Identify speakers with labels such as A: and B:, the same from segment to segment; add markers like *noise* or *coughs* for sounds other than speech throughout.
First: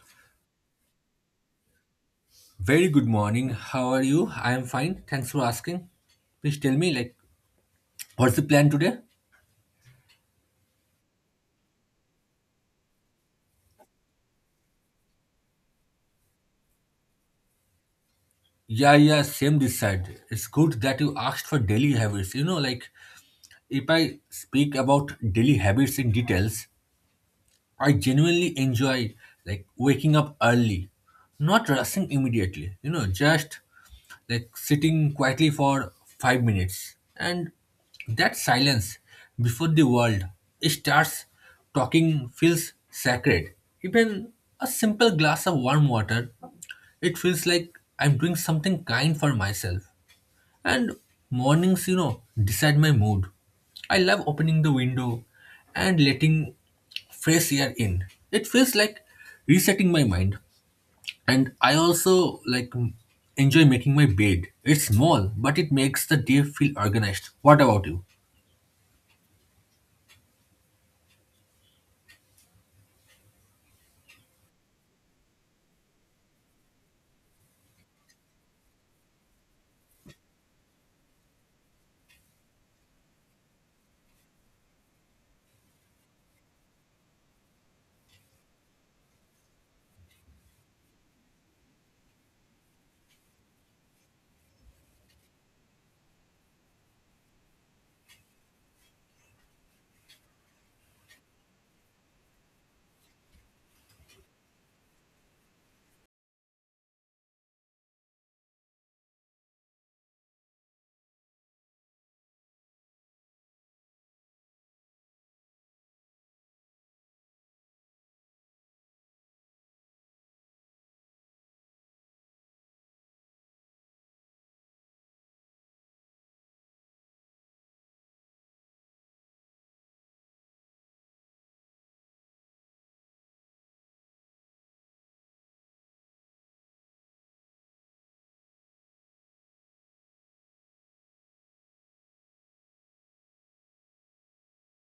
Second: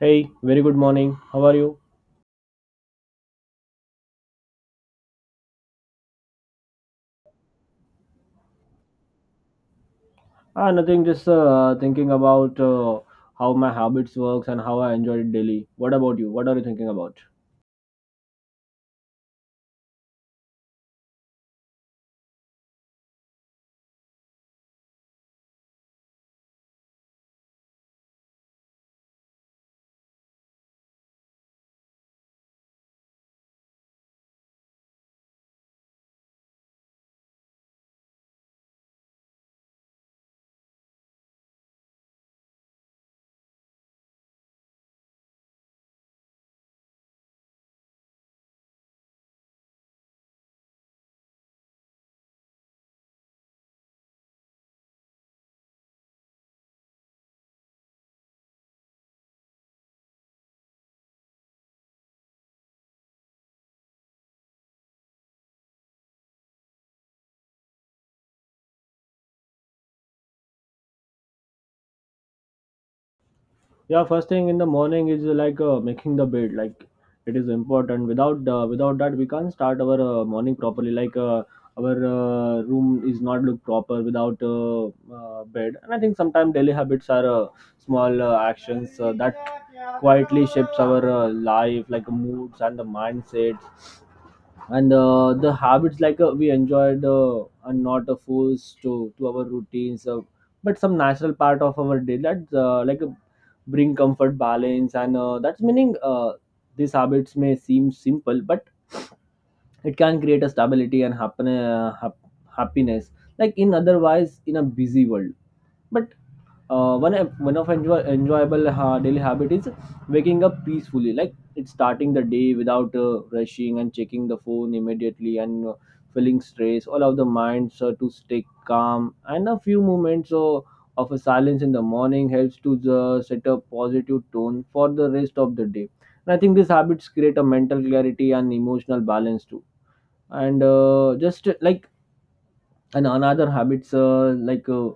A: Hey, very good morning. How are you?
B: Very good morning. How are you? I am fine. Thanks for asking. Please tell me, like, what's the plan today?
A: Nothing. Just thinking about how my habits works and how I enjoy it daily. What about you? What are you thinking about?
B: Yeah, yeah, same this side. It's good that you asked for daily habits. You know, like, if I speak about daily habits in details, I genuinely enjoy, like, waking up early, not rushing immediately. You know, just like sitting quietly for 5 minutes. And that silence before the world starts talking feels sacred. Even a simple glass of warm water, it feels like I'm doing something kind for myself. And mornings, you know, decide my mood. I love opening the window and letting fresh air in. It feels like resetting my mind. And I also like enjoy making my bed. It's small, but it makes the day feel organized. What about you?
A: Yeah, first thing in the morning is like making the bed. Like it is important. Without that, we can't start our morning properly. Like our room is not look proper without bed. And I think sometimes daily habits are small actions that quietly shapes our life, like moods and the mindset and the habits like we enjoyed are not forced to our routines but some natural part of our day that like bring comfort balance and that's meaning these habits may seem simple but it can create a stability and happiness like in otherwise in a busy world but uh, one one enjoyable daily habit is waking up peacefully, like it's starting the day without rushing and checking the phone immediately and feeling stress allow the minds to stay calm, and a few moments of a silence in the morning helps to set a positive tone for the rest of the day. And I think these habits create a mental clarity and emotional balance too. And just like and another habits like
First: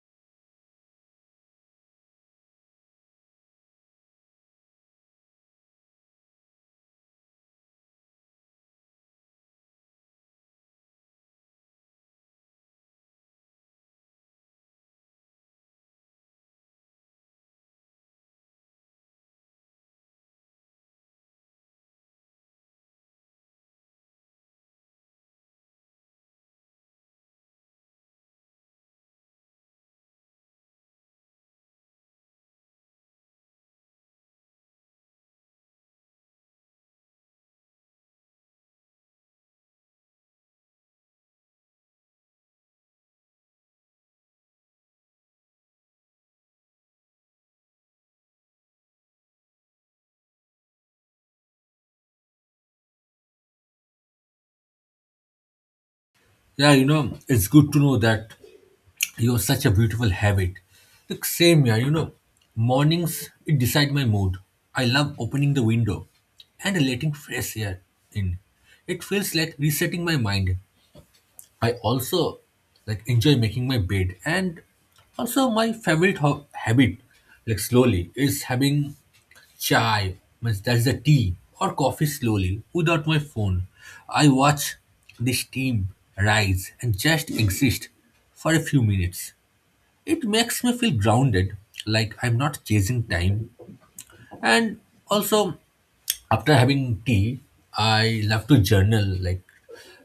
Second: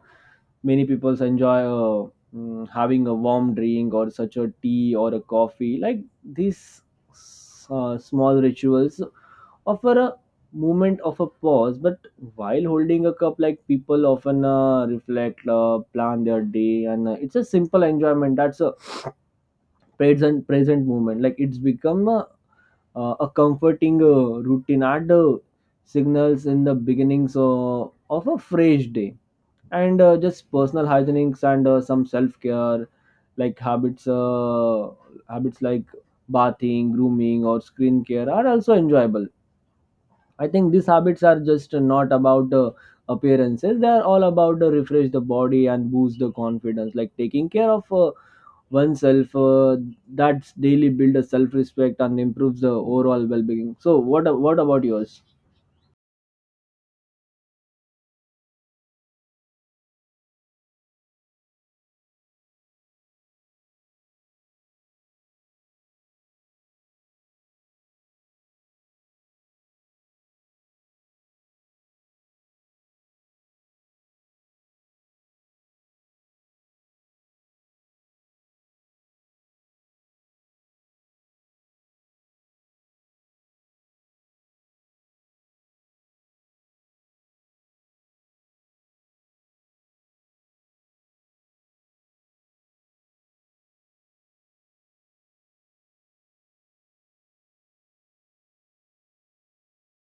A: many people enjoy having a warm drink or such a tea or a coffee, like these small rituals offer a moment of a pause. But while holding a cup like people often reflect, plan their day, and it's a simple enjoyment that's a present moment. Like it's become a comforting routine and signals in the beginnings of a fresh day. And just personal hygienics and some self care, like habits like bathing, grooming or screen care are also enjoyable. I think these habits are just not about appearances, they are all about refresh the body and boost the confidence, like taking care of oneself that's daily build a self respect and improves the overall well being. So what about yours?
B: Yeah, you know, it's good to know that you have such a beautiful habit. Like same here, you know, mornings it decide my mood. I love opening the window and letting fresh air in. It feels like resetting my mind. I also like enjoy making my bed and also my favorite habit, like slowly, is having chai, means that's the tea or coffee, slowly without my phone. I watch the steam rise and just exist for a few minutes. It makes me feel grounded, like I'm not chasing time. And also, after having tea, I love to journal, like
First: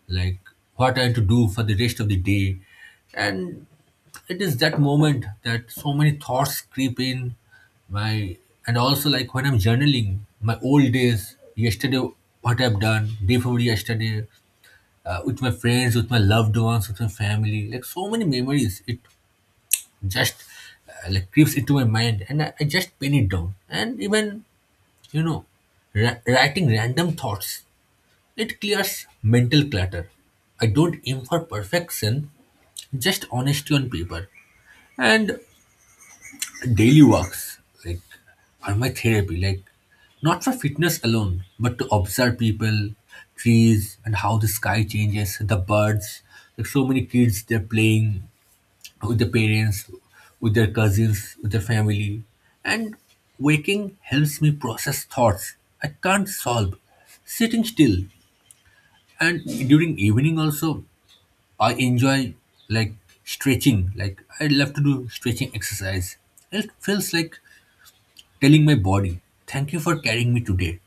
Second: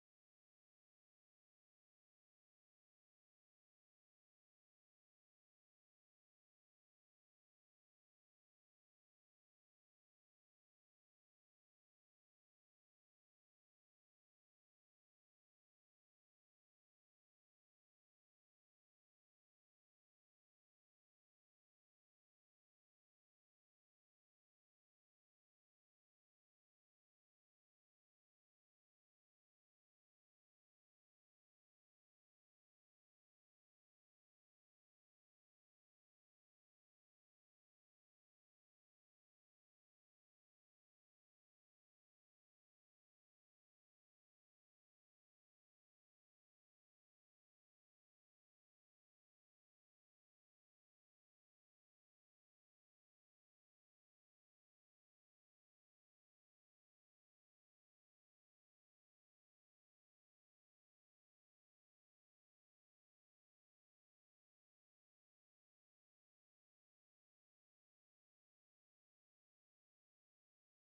B: like what I have to do for the rest of the day. And it is that moment that so many thoughts creep in my and also like when I'm journaling my old days, yesterday, what I've done day before yesterday, with my friends, with my loved ones, with my family, like so many memories, it just like creeps into my mind, and I just pin it down. And even, you know, writing random thoughts, it clears mental clutter. I don't aim for perfection, just honesty on paper. And daily walks, like, are my therapy. Like, not for fitness alone, but to observe people, trees, and how the sky changes, the birds. Like, so many kids, they're playing with the parents, with their cousins, with the family. And waking helps me process thoughts I can't solve sitting still. And during evening also, I enjoy like stretching. Like I love to do stretching exercise. It feels like telling my body, "Thank you for carrying me today."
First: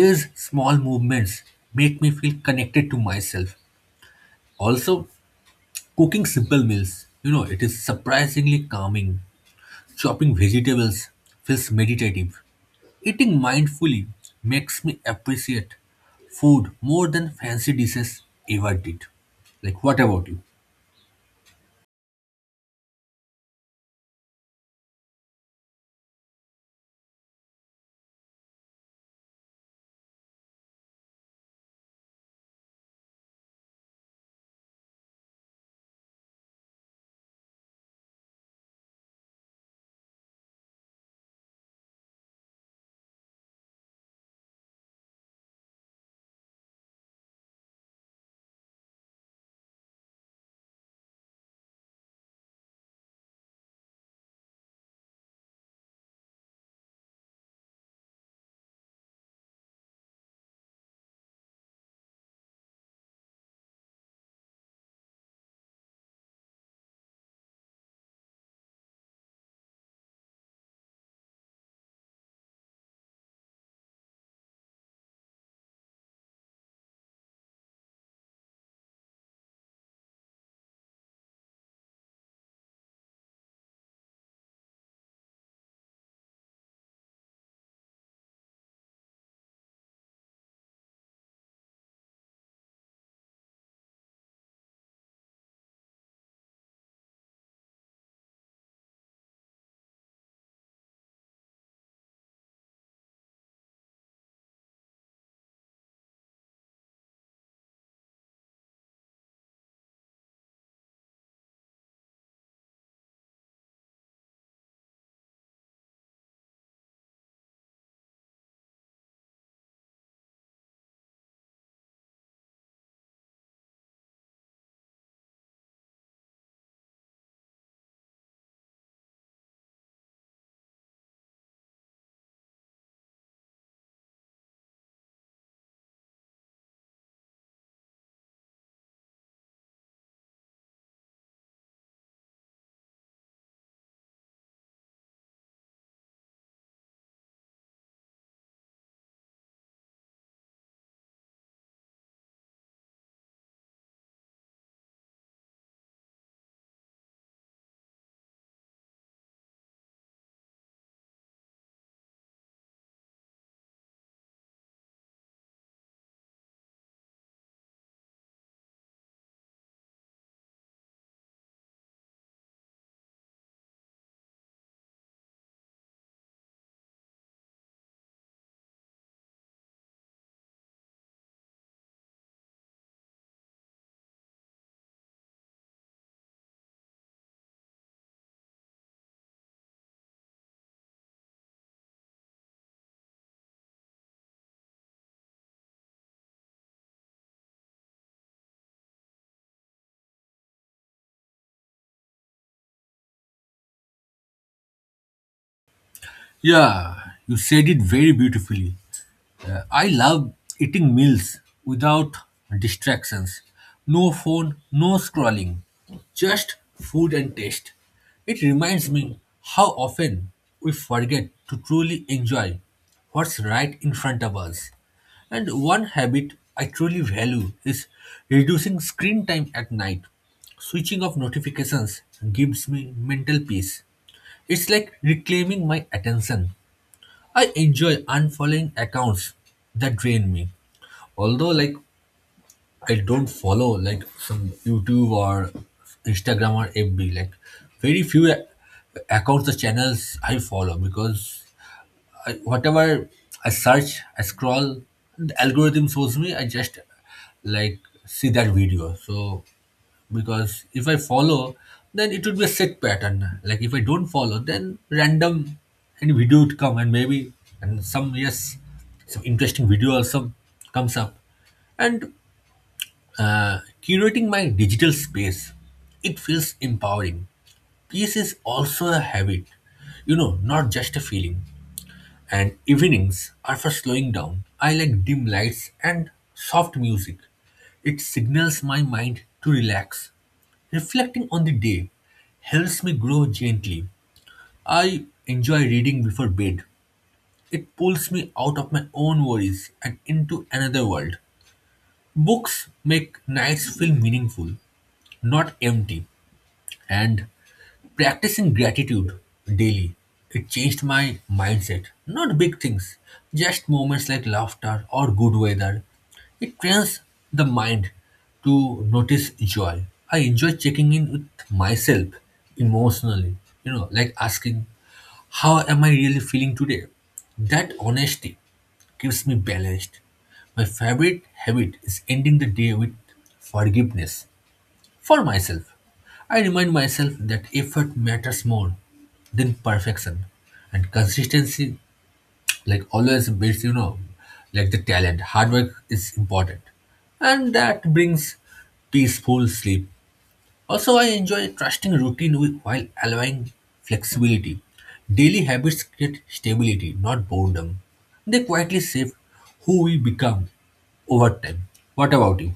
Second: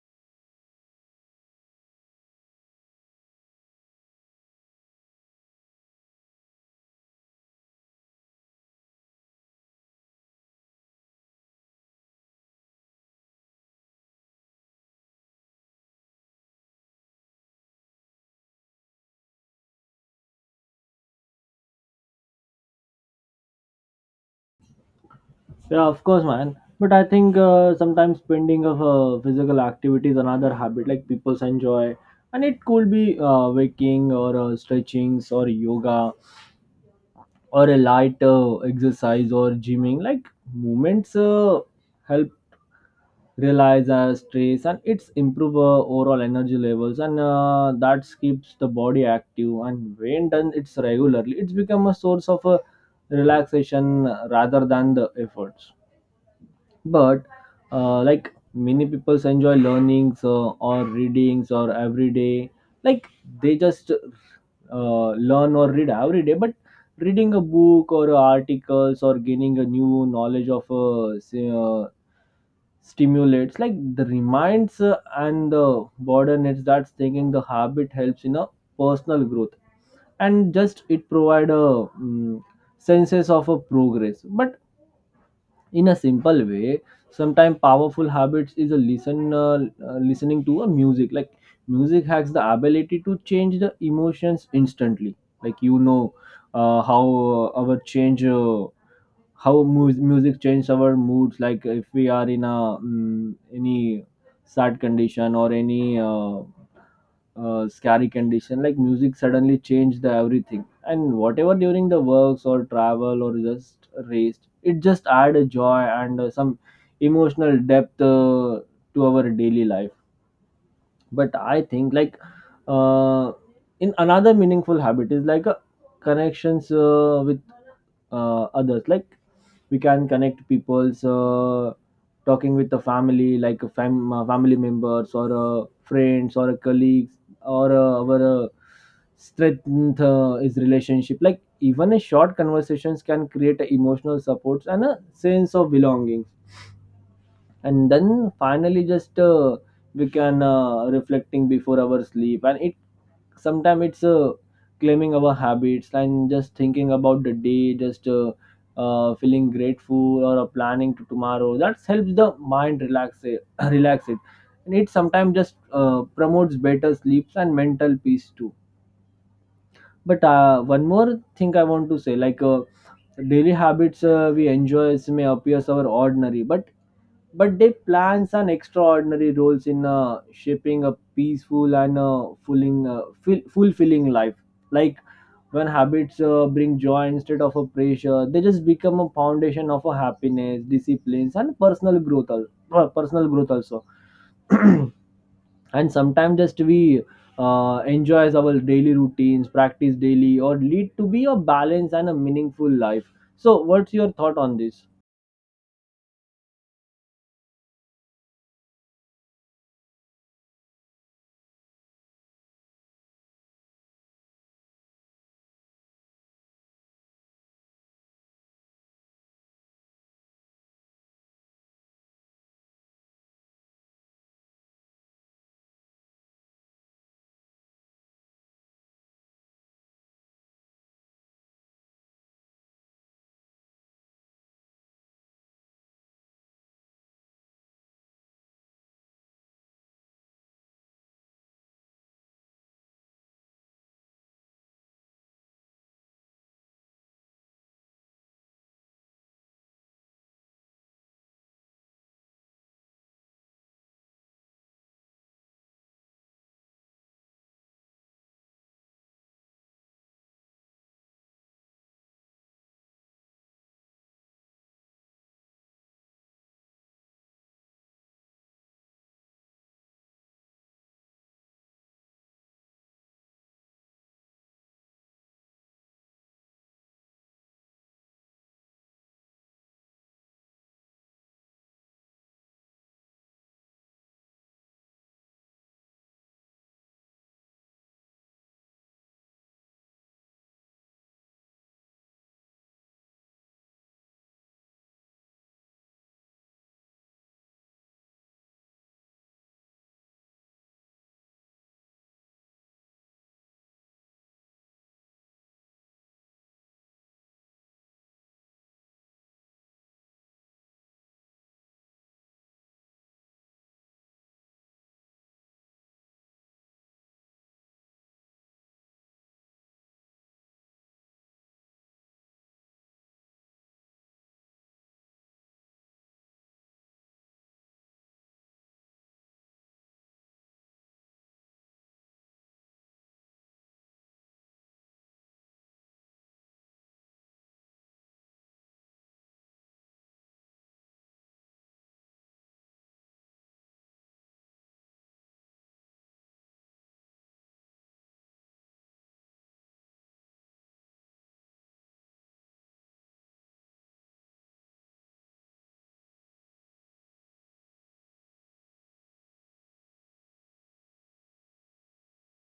B: These small movements make me feel connected to myself. Also, cooking simple meals, you know, it is surprisingly calming. Chopping vegetables feels meditative. Eating mindfully makes me appreciate food more than fancy dishes ever did. Like, what about you?
A: Yeah, of course, man. But I think sometimes spending of physical activity is another habit like people enjoy, and it could be waking or stretchings or yoga or a light exercise or gymming. Like movements help realize our stress and it's improve overall energy levels and that keeps the body active, and when done it's regularly it's become a source of relaxation rather than the efforts. But like many people enjoy learnings or readings or every day, like they just learn or read every day. But reading a book or articles or gaining a new knowledge of stimulates like the reminds and the burden it's that thinking the habit helps in a personal growth, and just it provide a senses of a progress. But in a simple way, sometimes powerful habits is a listening to a music. Like music has the ability to change the emotions instantly, like uh, how uh, our change uh, how music changes our moods. Like if we are in a any sad condition or any scary condition, like music suddenly changed the everything, and whatever during the works or travel or just race, it just add a joy and some emotional depth to our daily life. But I think like uh, in another meaningful habit is like a connections with others. Like we can connect people's talking with the family, like a family members or friends or colleagues or our strength is relationship, like even a short conversations can create a emotional supports and a sense of belonging. And then finally, just we can reflecting before our sleep, and it sometimes it's claiming our habits and just thinking about the day, just feeling grateful or planning to tomorrow that helps the mind relax *coughs* it, *clears throat* relax it, and it sometimes just promotes better sleeps and mental peace too. But one more thing I want to say, like daily habits we enjoy may appear our ordinary, but they play an extraordinary roles in shaping a peaceful and fulfilling life. Like when habits bring joy instead of a pressure, they just become a foundation of a happiness, disciplines, and personal growth. Personal growth also, and sometimes just we enjoys our daily routines, practice daily, or lead to be a balanced and a meaningful life. So, what's your thought on this?
B: Yeah, you said it very beautifully. I love eating meals without distractions. No phone, no scrolling, just food and taste. It reminds me how often we forget to truly enjoy what's right in front of us. And one habit I truly value is reducing screen time at night. Switching off notifications gives me mental peace. It's like reclaiming my attention. I enjoy unfollowing accounts that drain me. Although, like, I don't follow like some YouTube or Instagram or FB, like very few accounts or channels I follow, because I, whatever I search, I scroll, the algorithm shows me. I just like see that video. So because if I follow, then it would be a set pattern. Like if I don't follow, then random any video would come, and maybe, and some, yes, some interesting video also comes up. And curating my digital space, it feels empowering. Peace is also a habit, you know, not just a feeling. And evenings are for slowing down. I like dim lights and soft music. It signals my mind to relax. Reflecting on the day helps me grow gently. I enjoy reading before bed. It pulls me out of my own worries and into another world. Books make nights feel meaningful, not empty. And practicing gratitude daily, it changed my mindset. Not big things, just moments like laughter or good weather. It trains the mind to notice joy. I enjoy checking in with myself emotionally, you know, like asking, how am I really feeling today? That honesty keeps me balanced. My favorite habit is ending the day with forgiveness for myself. I remind myself that effort matters more than perfection. And consistency, like always, beats, you know, like the talent. Hard work is important. And that brings peaceful sleep. Also, I enjoy trusting routine with, while allowing flexibility. Daily habits create stability, not boredom. They quietly shape who we become over time. What about you?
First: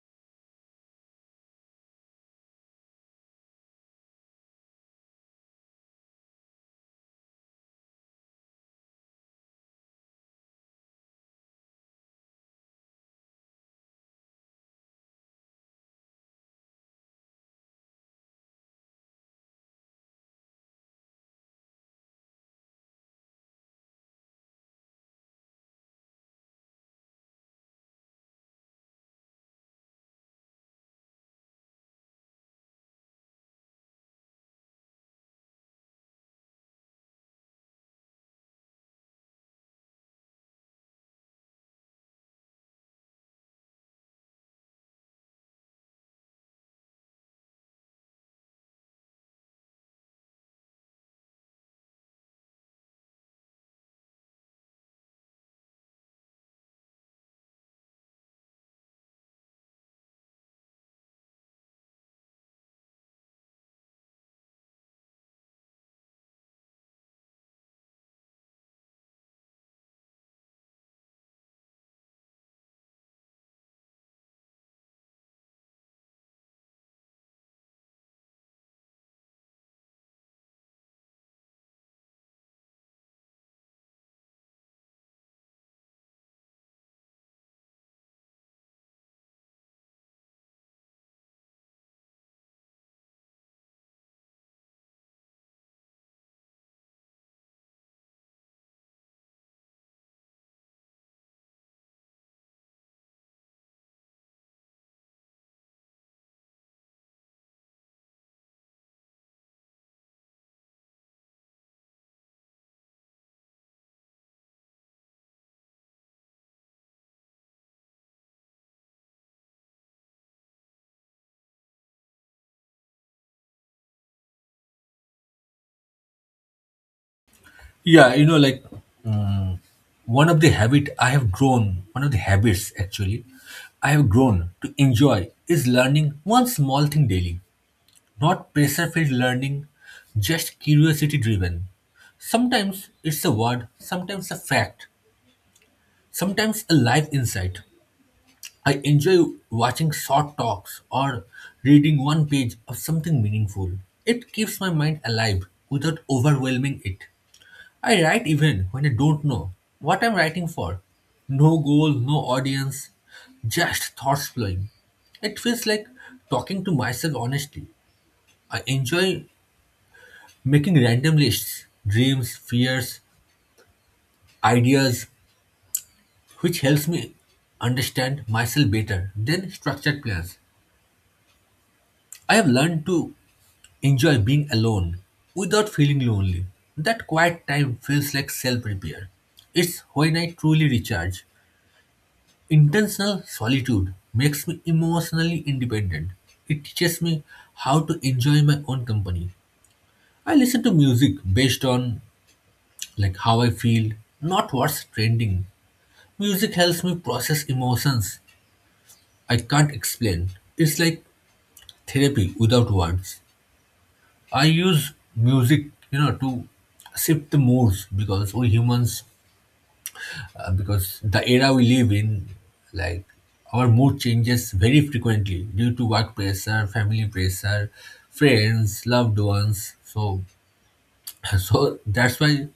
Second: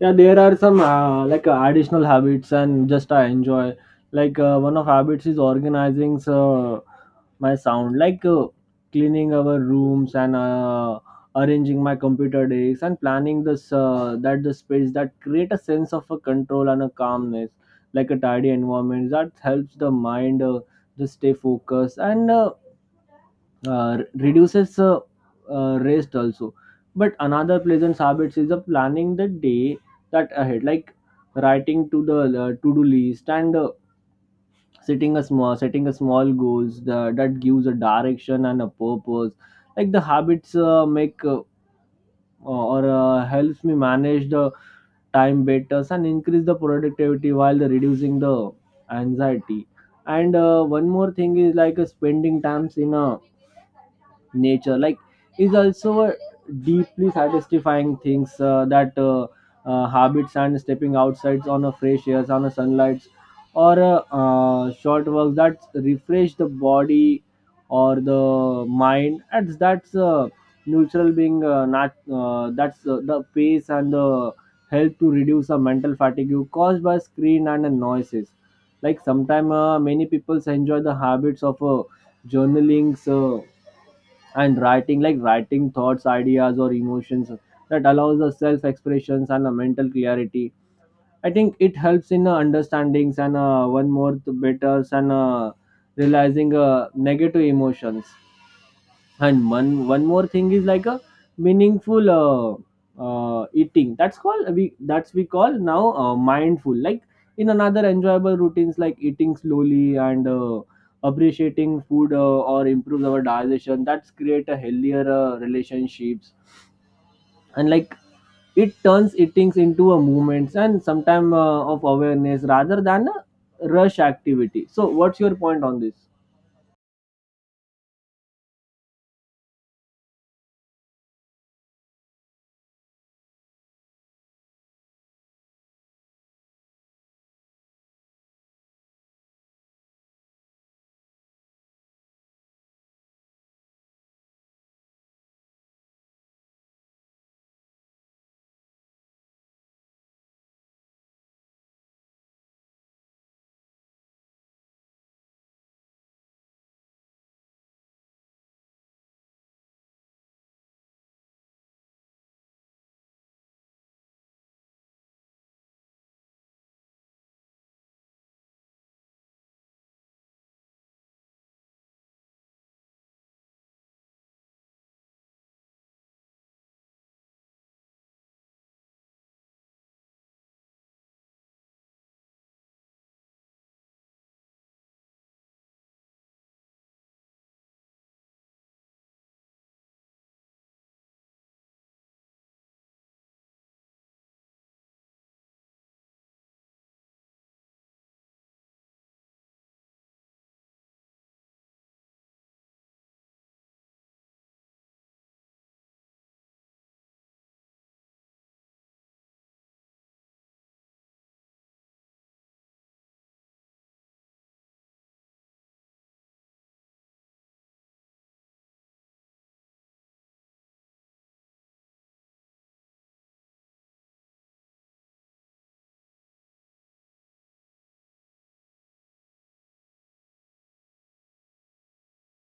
A: Yeah, there are some like additional habits, and just I enjoy, like one of habits is organizing my sound, like cleaning our rooms and arranging my computer desks and planning this that the space that create a sense of a control and a calmness, like a tidy environment that helps the mind just stay focused and reduces rest also. But another pleasant habits is planning the day that ahead, like writing to the to-do list and setting a small goals the, that gives a direction and a purpose. Like the habits make or helps me manage the time better and increase the productivity while the reducing the anxiety. And one more thing is like spending times in a nature, like is also a deeply satisfying things that habits and stepping outside on a fresh air, on a sunlight or a short walk that refresh the body or the mind, and that's neutral being not that's the pace and the help to reduce the mental fatigue caused by screen and the noises. Like sometimes many people enjoy the habits of journaling, so and writing, like writing thoughts, ideas or emotions that allows the self expressions and a mental clarity. I think it helps in understandings and one more to better and realizing negative emotions. And one more thing is like a meaningful eating that's called we call now mindful, like in another enjoyable routines like eating slowly and appreciating food or improves our digestion that's create a healthier relationships, and like it turns eatings into a movements and sometime of awareness rather than a rush activity. So what's your point on this?
B: Yeah, you know, like, mm, one of the habits, actually, I have grown to enjoy is learning one small thing daily. Not pressure-filled learning, just curiosity-driven. Sometimes it's a word, sometimes a fact, sometimes a life insight. I enjoy watching short talks or reading one page of something meaningful. It keeps my mind alive without overwhelming it. I write even when I don't know what I'm writing for. No goal, no audience, just thoughts flowing. It feels like talking to myself honestly. I enjoy making random lists, dreams, fears, ideas, which helps me understand myself better than structured plans. I have learned to enjoy being alone without feeling lonely. That quiet time feels like self repair. It's when I truly recharge. Intentional solitude makes me emotionally independent. It teaches me how to enjoy my own company. I listen to music based on like how I feel, not what's trending. Music helps me process emotions I can't explain. It's like therapy without words. I use music, you know, to shift the moods, because we humans, because the era we live in, like, our mood changes very frequently due to work pressure, family pressure, friends, loved ones. So, *laughs* so that's why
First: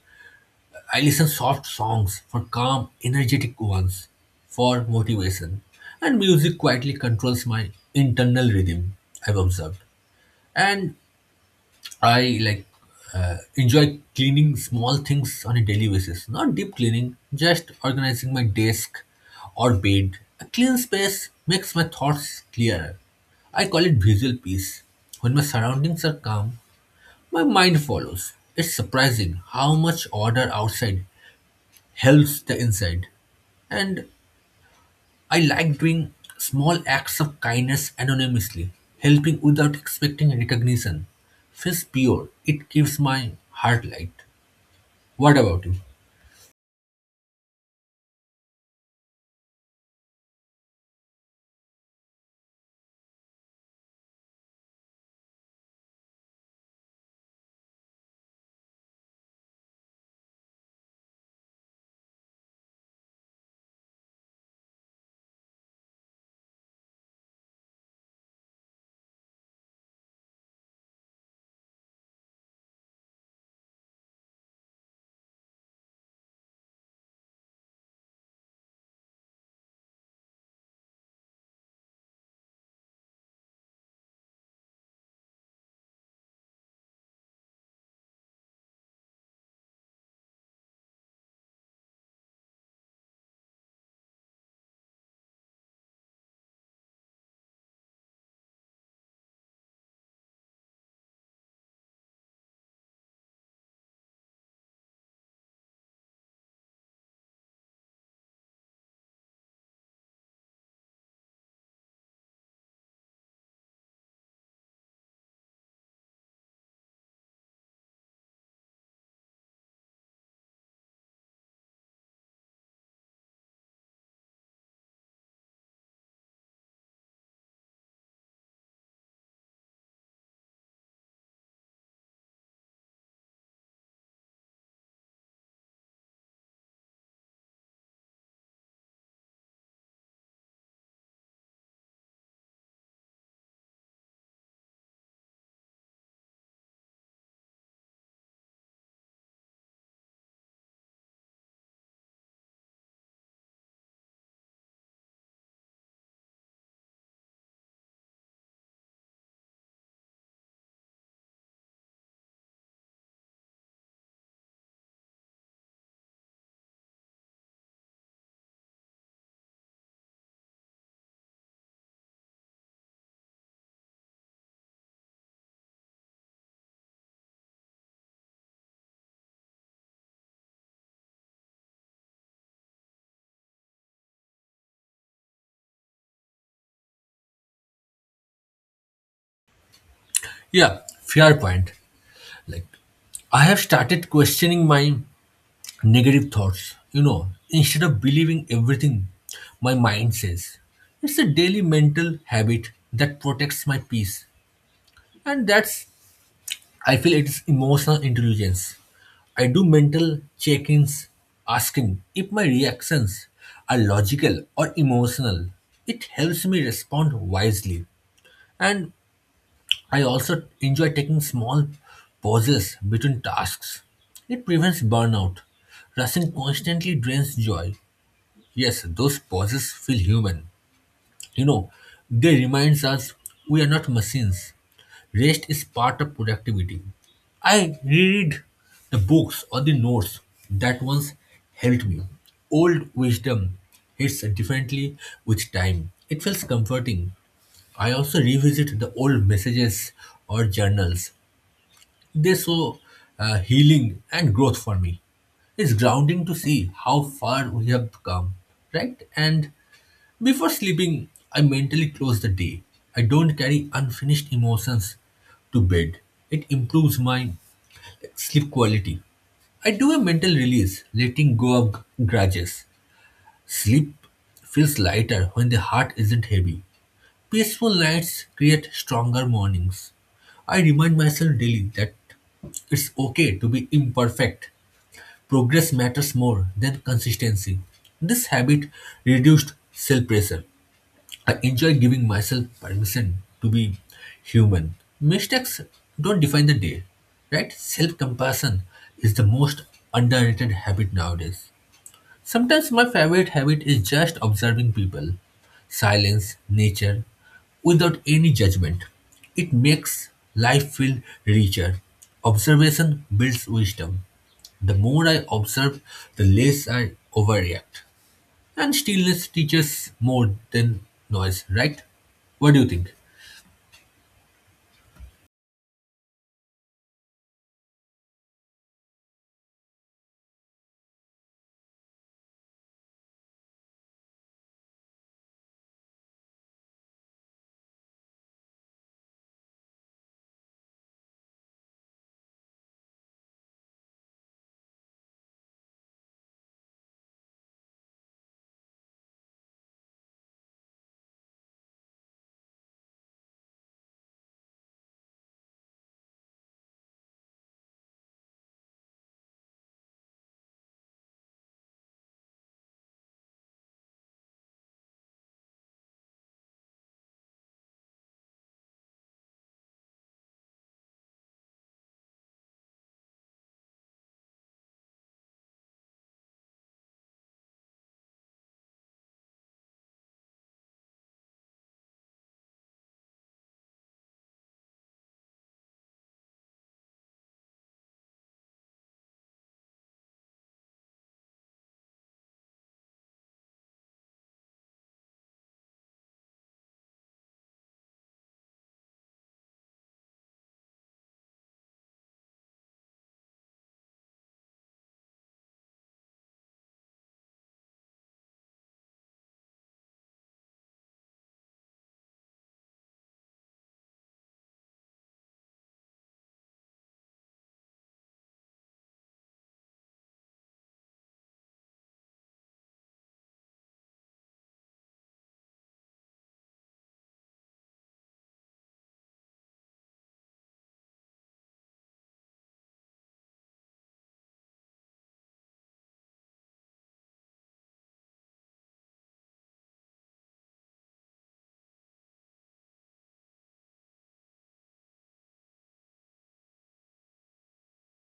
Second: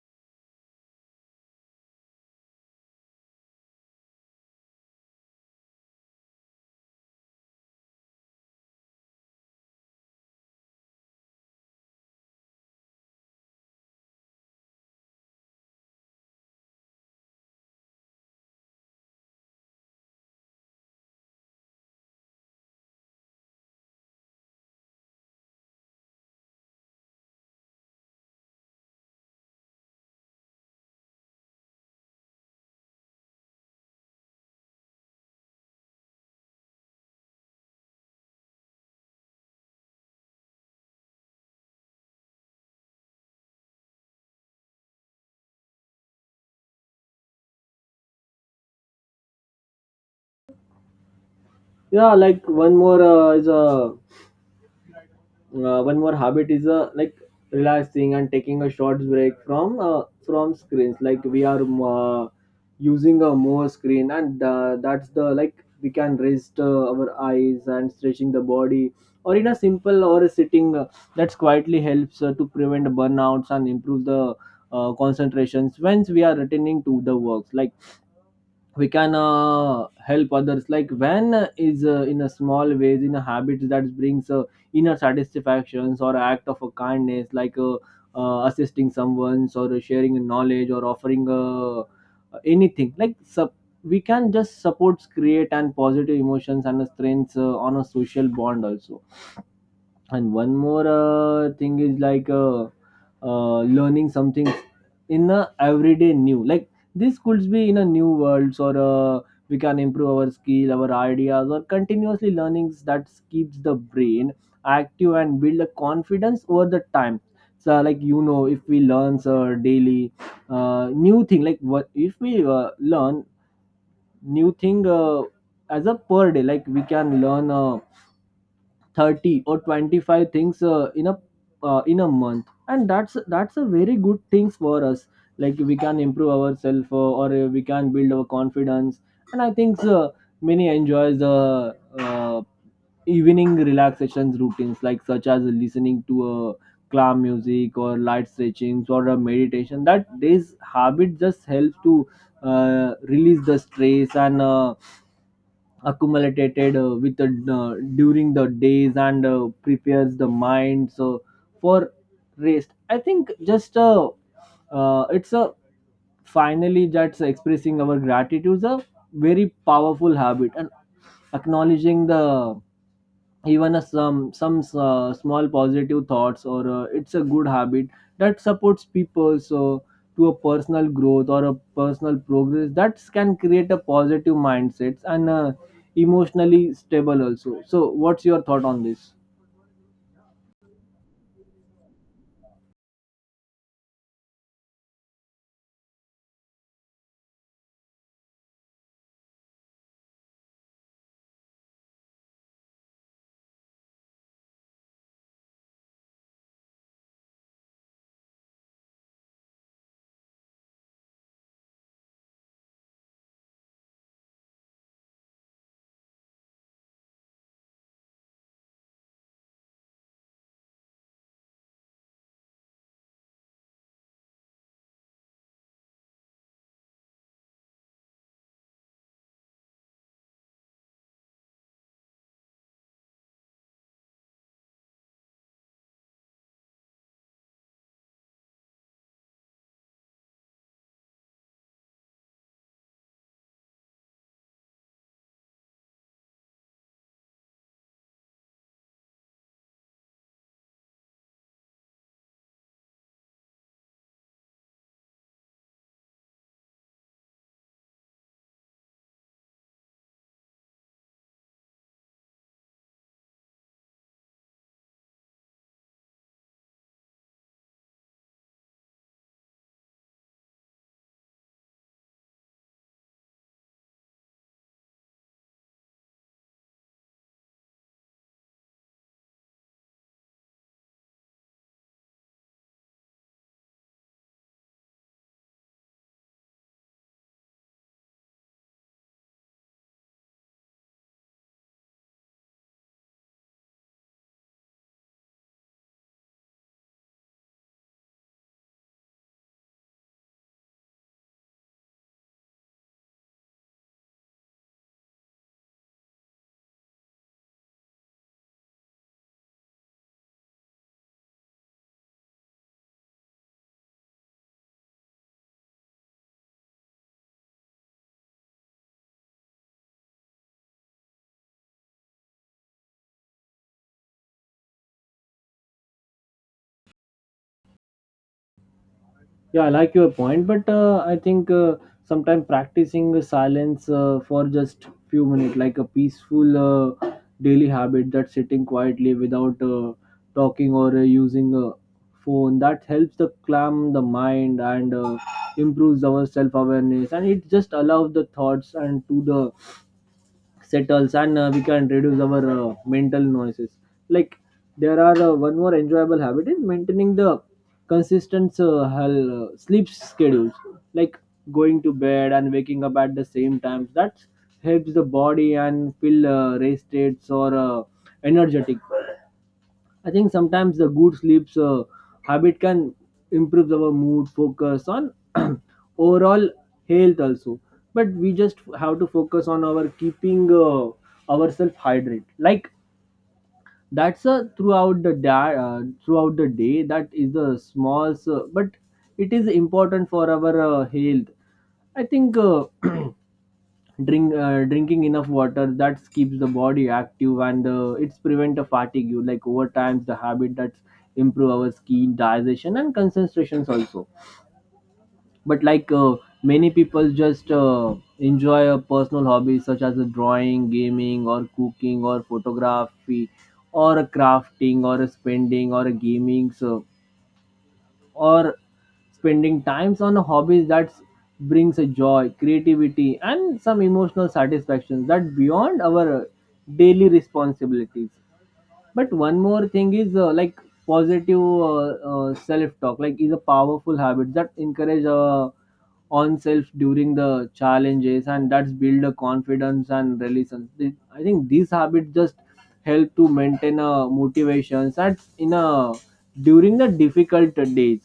B: I listen soft songs for calm, energetic ones for motivation, and music quietly controls my internal rhythm. I've observed, and I like enjoy cleaning small things on a daily basis. Not deep cleaning, just organizing my desk or bed. A clean space makes my thoughts clearer. I call it visual peace. When my surroundings are calm, my mind follows. It's surprising how much order outside helps the inside. And I like doing small acts of kindness anonymously, helping without expecting recognition. Feels pure. It keeps my heart light. What about you?
A: Yeah, like one more habit is like relaxing and taking a short break from from screens, like we are using a more screen, and that's the, like we can rest our eyes and stretching the body or in a simple or a sitting that's quietly helps to prevent burnouts and improve the concentrations once we are returning to the works. Like we can help others, like when is in a small ways, in a habit that brings inner satisfactions or act of a kindness, like assisting someone or sharing knowledge or offering anything, like we can just support create and positive emotions and strengths on a social bond also. And one more thing is like learning something in a everyday new, like this could be in a new worlds or we can improve our skill, our ideas or continuously learnings that keeps the brain active and build a confidence over the time. So like if we learn daily new thing, like what if we learn new thing as a per day, like we can learn 30 or 25 things in a month, and that's a very good things for us, like we can improve ourselves or we can build our confidence. And I think many enjoys the uh, evening relaxations routines, like such as listening to a calm music or light stretchings or a meditation, that this habit just helps to release the stress and accumulated with the, during the days and prepares the mind so for rest. I think just it's a finally, that's expressing our gratitude is a very powerful habit, and acknowledging the even a some small positive thoughts or it's a good habit that supports people so to a personal growth or a personal progress, that can create a positive mindsets and emotionally stable also. So what's your thought on this?
B: Yeah, fair point. Like, I have started questioning my negative thoughts, you know, instead of believing everything my mind says. It's a daily mental habit that protects my peace. And that's, I feel, it is emotional intelligence. I do mental check ins, asking if my reactions are logical or emotional. It helps me respond wisely. And I also enjoy taking small pauses between tasks. It prevents burnout. Rushing constantly drains joy. Yes, those pauses feel human. You know, they reminds us we are not machines. Rest is part of productivity. I reread the books or the notes that once helped me. Old wisdom hits differently with time. It feels comforting. I also revisit the old messages or journals. They show healing and growth for me. It's grounding to see how far we have come, right? And before sleeping, I mentally close the day. I don't carry unfinished emotions to bed. It improves my sleep quality. I do a mental release, letting go of grudges. Sleep feels lighter when the heart isn't heavy. Peaceful nights create stronger mornings. I remind myself daily that it's okay to be imperfect. Progress matters more than consistency. This habit reduced self pressure. I enjoy giving myself permission to be human. Mistakes don't define the day, right? Self compassion is the most underrated habit nowadays. Sometimes my favorite habit is just observing people, silence, nature, without any judgment. It makes life feel richer. Observation builds wisdom. The more I observe, the less I overreact. And stillness teaches more than noise, right? What do you think?
A: Yeah, I like your point, but I think sometimes practicing silence for just few minutes, like a peaceful uh, daily habit, that sitting quietly without talking or using a phone, that helps the calm the mind and improves our self awareness, and it just allows the thoughts and to the settles and we can reduce our mental noises like there are one more enjoyable habit is maintaining the consistent sleep schedules like going to bed and waking up at the same time that helps the body and feel rested or energetic. I think sometimes the good sleeps habit can improve our mood, focus on *clears throat* overall health also. But we just have to focus on our keeping ourselves hydrated. Like that's a throughout the day. That is the small, but it is important for our health. I think. Drinking enough water that keeps the body active and it's prevent a fatigue you like over time the habit that's improve our skin digestion and concentrations also, but like many people just enjoy a personal hobbies such as a drawing gaming or cooking or photography or a crafting or a spending or a gaming so or spending times on hobbies that brings a joy creativity and some emotional satisfaction that beyond our daily responsibilities. But one more thing is like positive self talk like is a powerful habit that encourage on self during the challenges and that's build a confidence and resilience. I think these habits just help to maintain a motivations that in a during the difficult days.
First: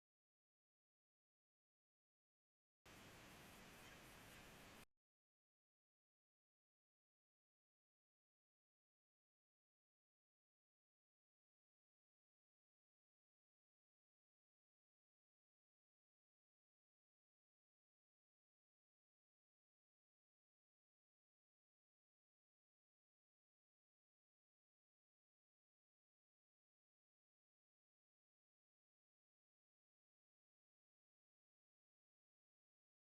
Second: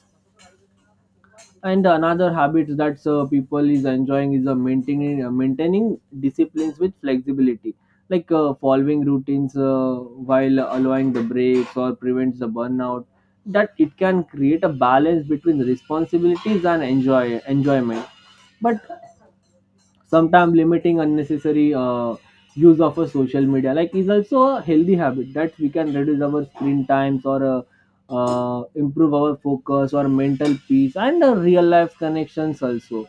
A: And another habit that people is enjoying is maintaining disciplines with flexibility, like following routines while allowing the breaks or prevents the burnout, that it can create a balance between responsibilities and enjoyment. But sometimes limiting unnecessary use of a social media like is also a healthy habit that we can reduce our screen times or improve our focus or mental peace and real life connections also.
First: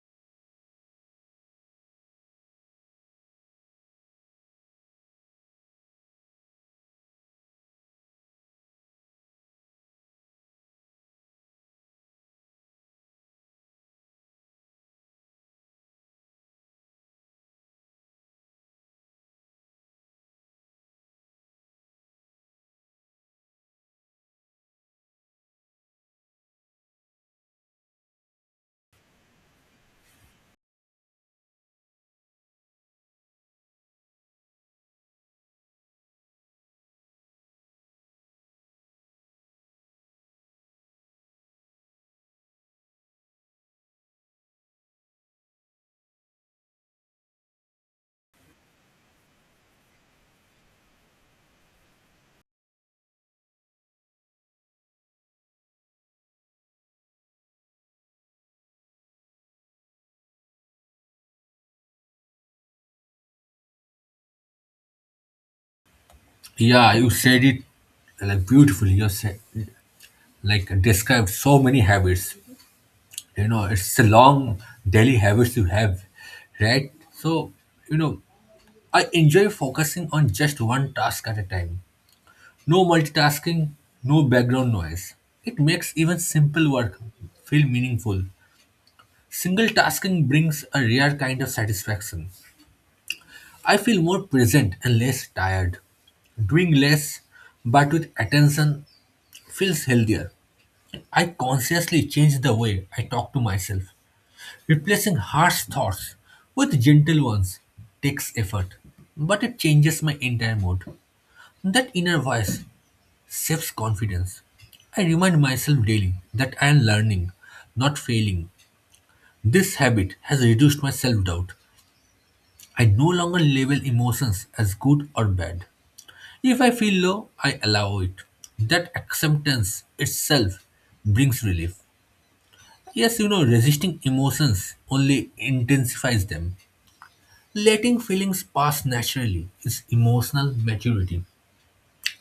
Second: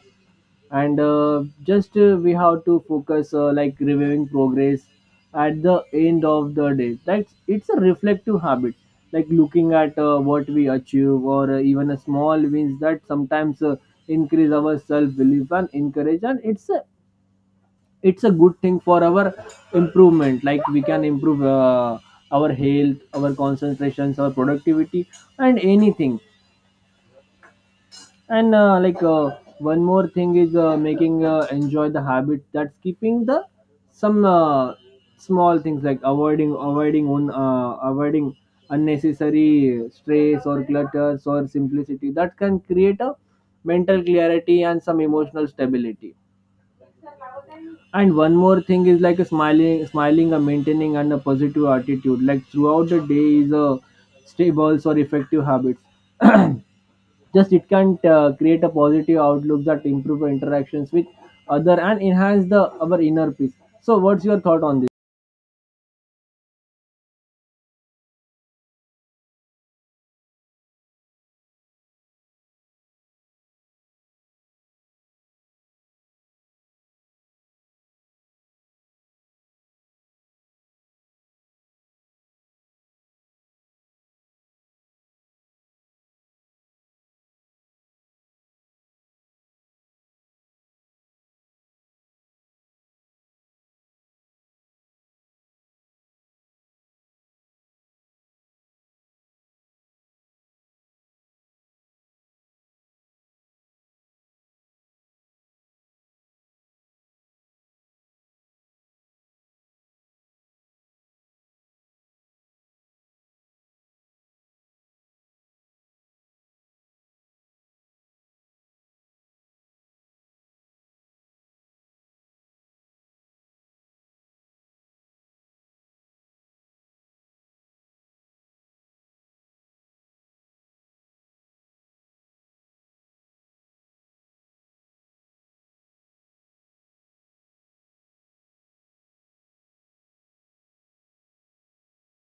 A: And just we have to focus like reviewing progress at the end of the day, that's it's a reflective habit like looking at what we achieve or even a small wins that sometimes increase our self belief and encourage, and it's a good thing for our improvement. Like we can improve our health, our concentrations, our productivity and anything. And one more thing is making enjoy the habit that's keeping the some small things like avoiding unnecessary stress or clutters or simplicity that can create a mental clarity and some emotional stability. And one more thing is like a smiling, a maintaining and a positive attitude. Like throughout the day is a stable or effective habits. *clears throat* Just it can create a positive outlook that improve our interactions with other and enhance the our inner peace. So, what's your thought on this?
B: Yeah, you said it like beautifully. You said, like, described so many habits. You know, it's a long daily habits you have, right? So, you know, I enjoy focusing on just one task at a time. No multitasking, no background noise. It makes even simple work feel meaningful. Single tasking brings a rare kind of satisfaction. I feel more present and less tired. Doing less but with attention feels healthier. I consciously change the way I talk to myself. Replacing harsh thoughts with gentle ones takes effort, but it changes my entire mood. That inner voice saves confidence. I remind myself daily that I am learning, not failing. This habit has reduced my self doubt. I no longer label emotions as good or bad. If I feel low, I allow it. That acceptance itself brings relief. Yes, you know, resisting emotions only intensifies them. Letting feelings pass naturally is emotional maturity.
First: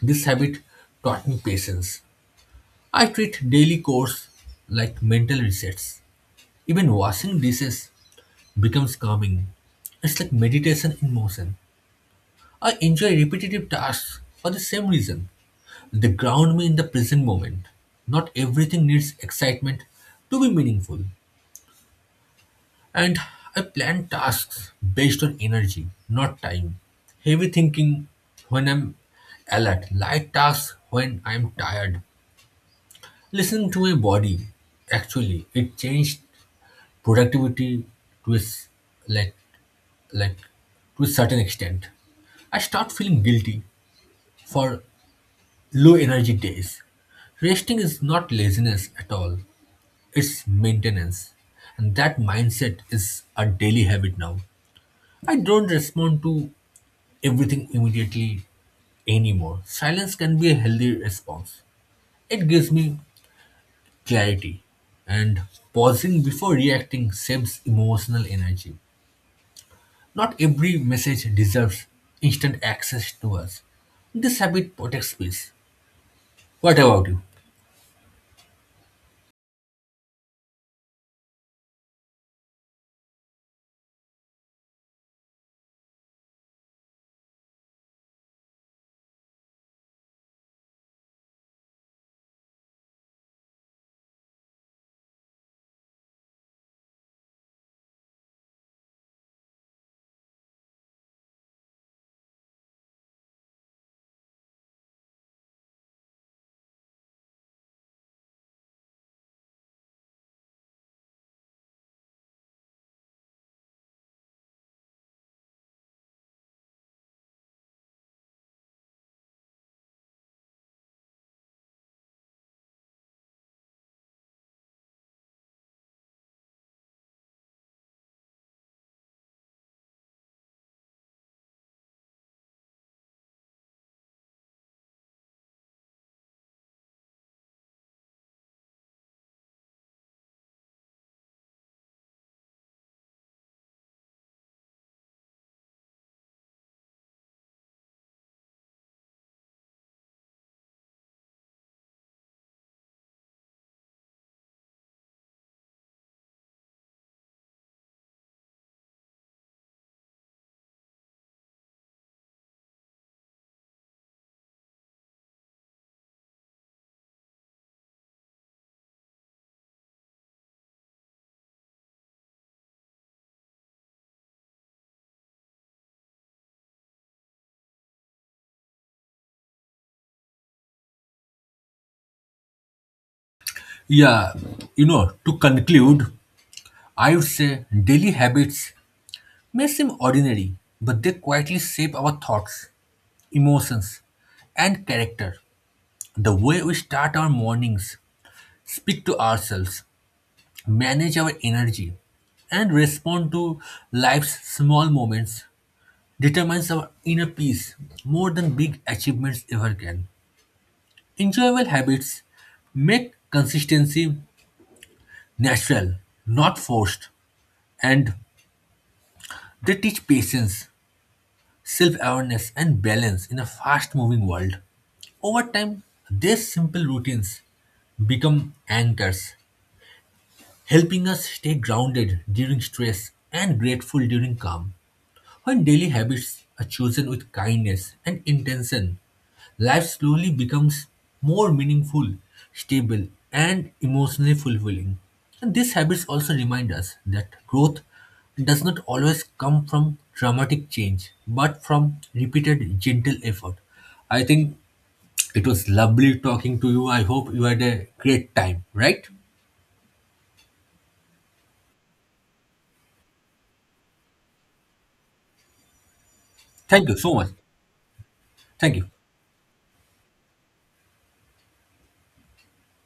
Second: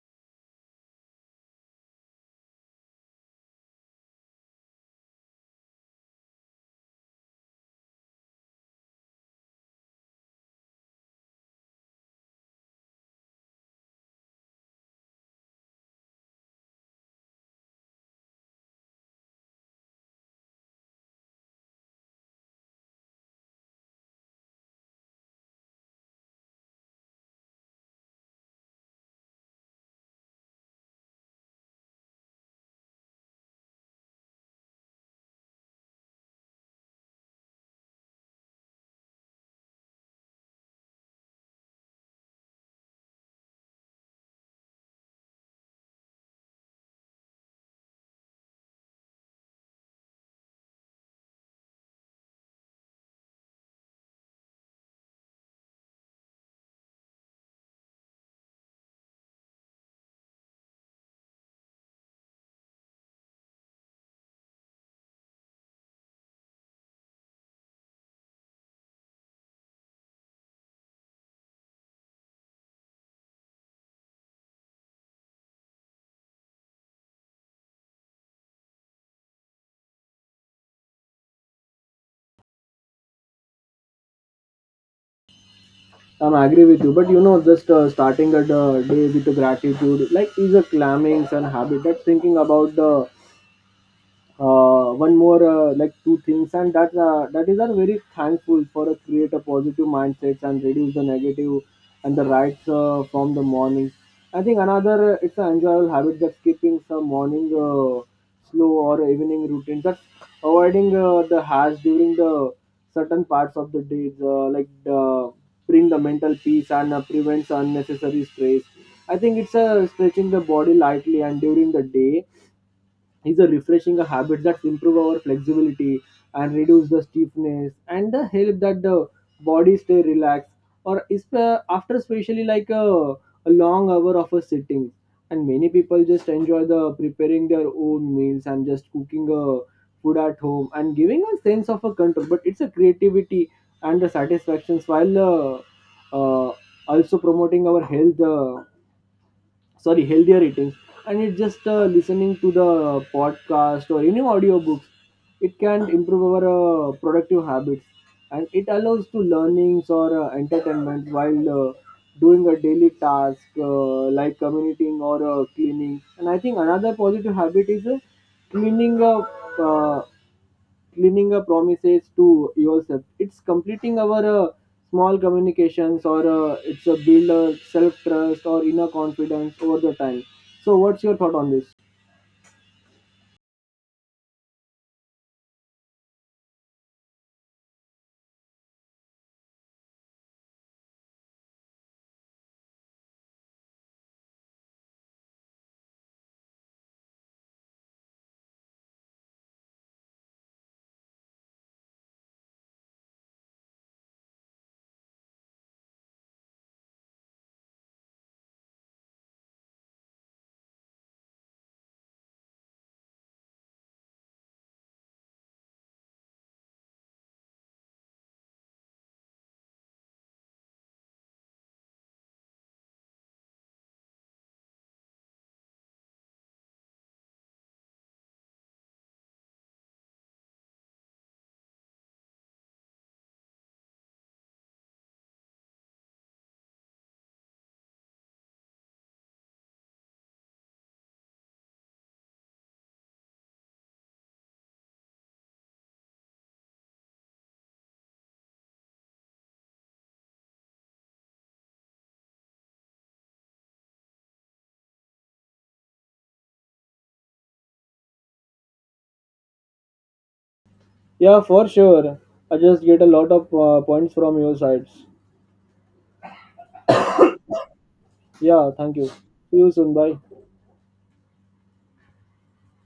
B: This habit taught me patience. I treat daily chores like mental resets. Even washing dishes becomes calming. It's like meditation in motion. I enjoy repetitive tasks for the same reason. They ground me in the present moment. Not everything needs excitement to be meaningful. And I plan tasks based on energy, not time. Heavy thinking when I'm alert, light tasks when I'm tired. Listen to my body. Actually, it changed productivity to a s- like, like to a certain extent. I start feeling guilty for low energy days. Resting is not laziness at all. It's maintenance. And that mindset is a daily habit now. I don't respond to everything immediately anymore. Silence can be a healthy response. It gives me clarity. And pausing before reacting saves emotional energy. Not every message deserves instant access to us. This habit protects peace. What about you?
A: I'm agree with you, but you know, just starting a day with gratitude, like is a calming and habit. That's thinking about the one more like two things and that that is are very thankful for a create a positive mindsets and reduce the negative and the rights from the morning. I think another it's an enjoyable habit that's keeping some morning slow or evening routine that's avoiding the hash during the certain parts of the days uh, bring the mental peace and prevents unnecessary stress. I think it's stretching the body lightly and during the day is a refreshing habit that improve our flexibility and reduce the stiffness and the help that the body stay relaxed or is after especially like a long hour of a sitting. And many people just enjoy the preparing their own meals and just cooking a food at home and giving a sense of a control, but it's a creativity and the satisfactions while uh, also promoting our health, sorry, healthier eating. And it's just listening to the podcast or any audiobooks, it can improve our productive habits and it allows to learnings or entertainment while doing a daily task like commuting or cleaning. And I think another positive habit is cleaning up uh, cleaning a promises to yourself, it's completing our small communications or it's a build self trust or inner confidence over the time. So, what's your thought on this?
B: Yeah, you know, to conclude, I would say daily habits may seem ordinary, but they quietly shape our thoughts, emotions, and character. The way we start our mornings, speak to ourselves, manage our energy, and respond to life's small moments determines our inner peace more than big achievements ever can. Enjoyable habits make consistency natural, not forced, and they teach patience, self awareness, and balance in a fast moving world. Over time, these simple routines become anchors, helping us stay grounded during stress and grateful during calm. When daily habits are chosen with kindness and intention, life slowly becomes more meaningful, stable, and emotionally fulfilling. And these habits also remind us that growth does not always come from dramatic change, but from repeated gentle effort. I think it was lovely talking to you. I hope you had a great time, right?
A: Yeah, for sure. I just get a lot of points from your sides.
B: Thank you so much.
A: Yeah,
B: Thank you.
A: thank you. See you soon. Bye.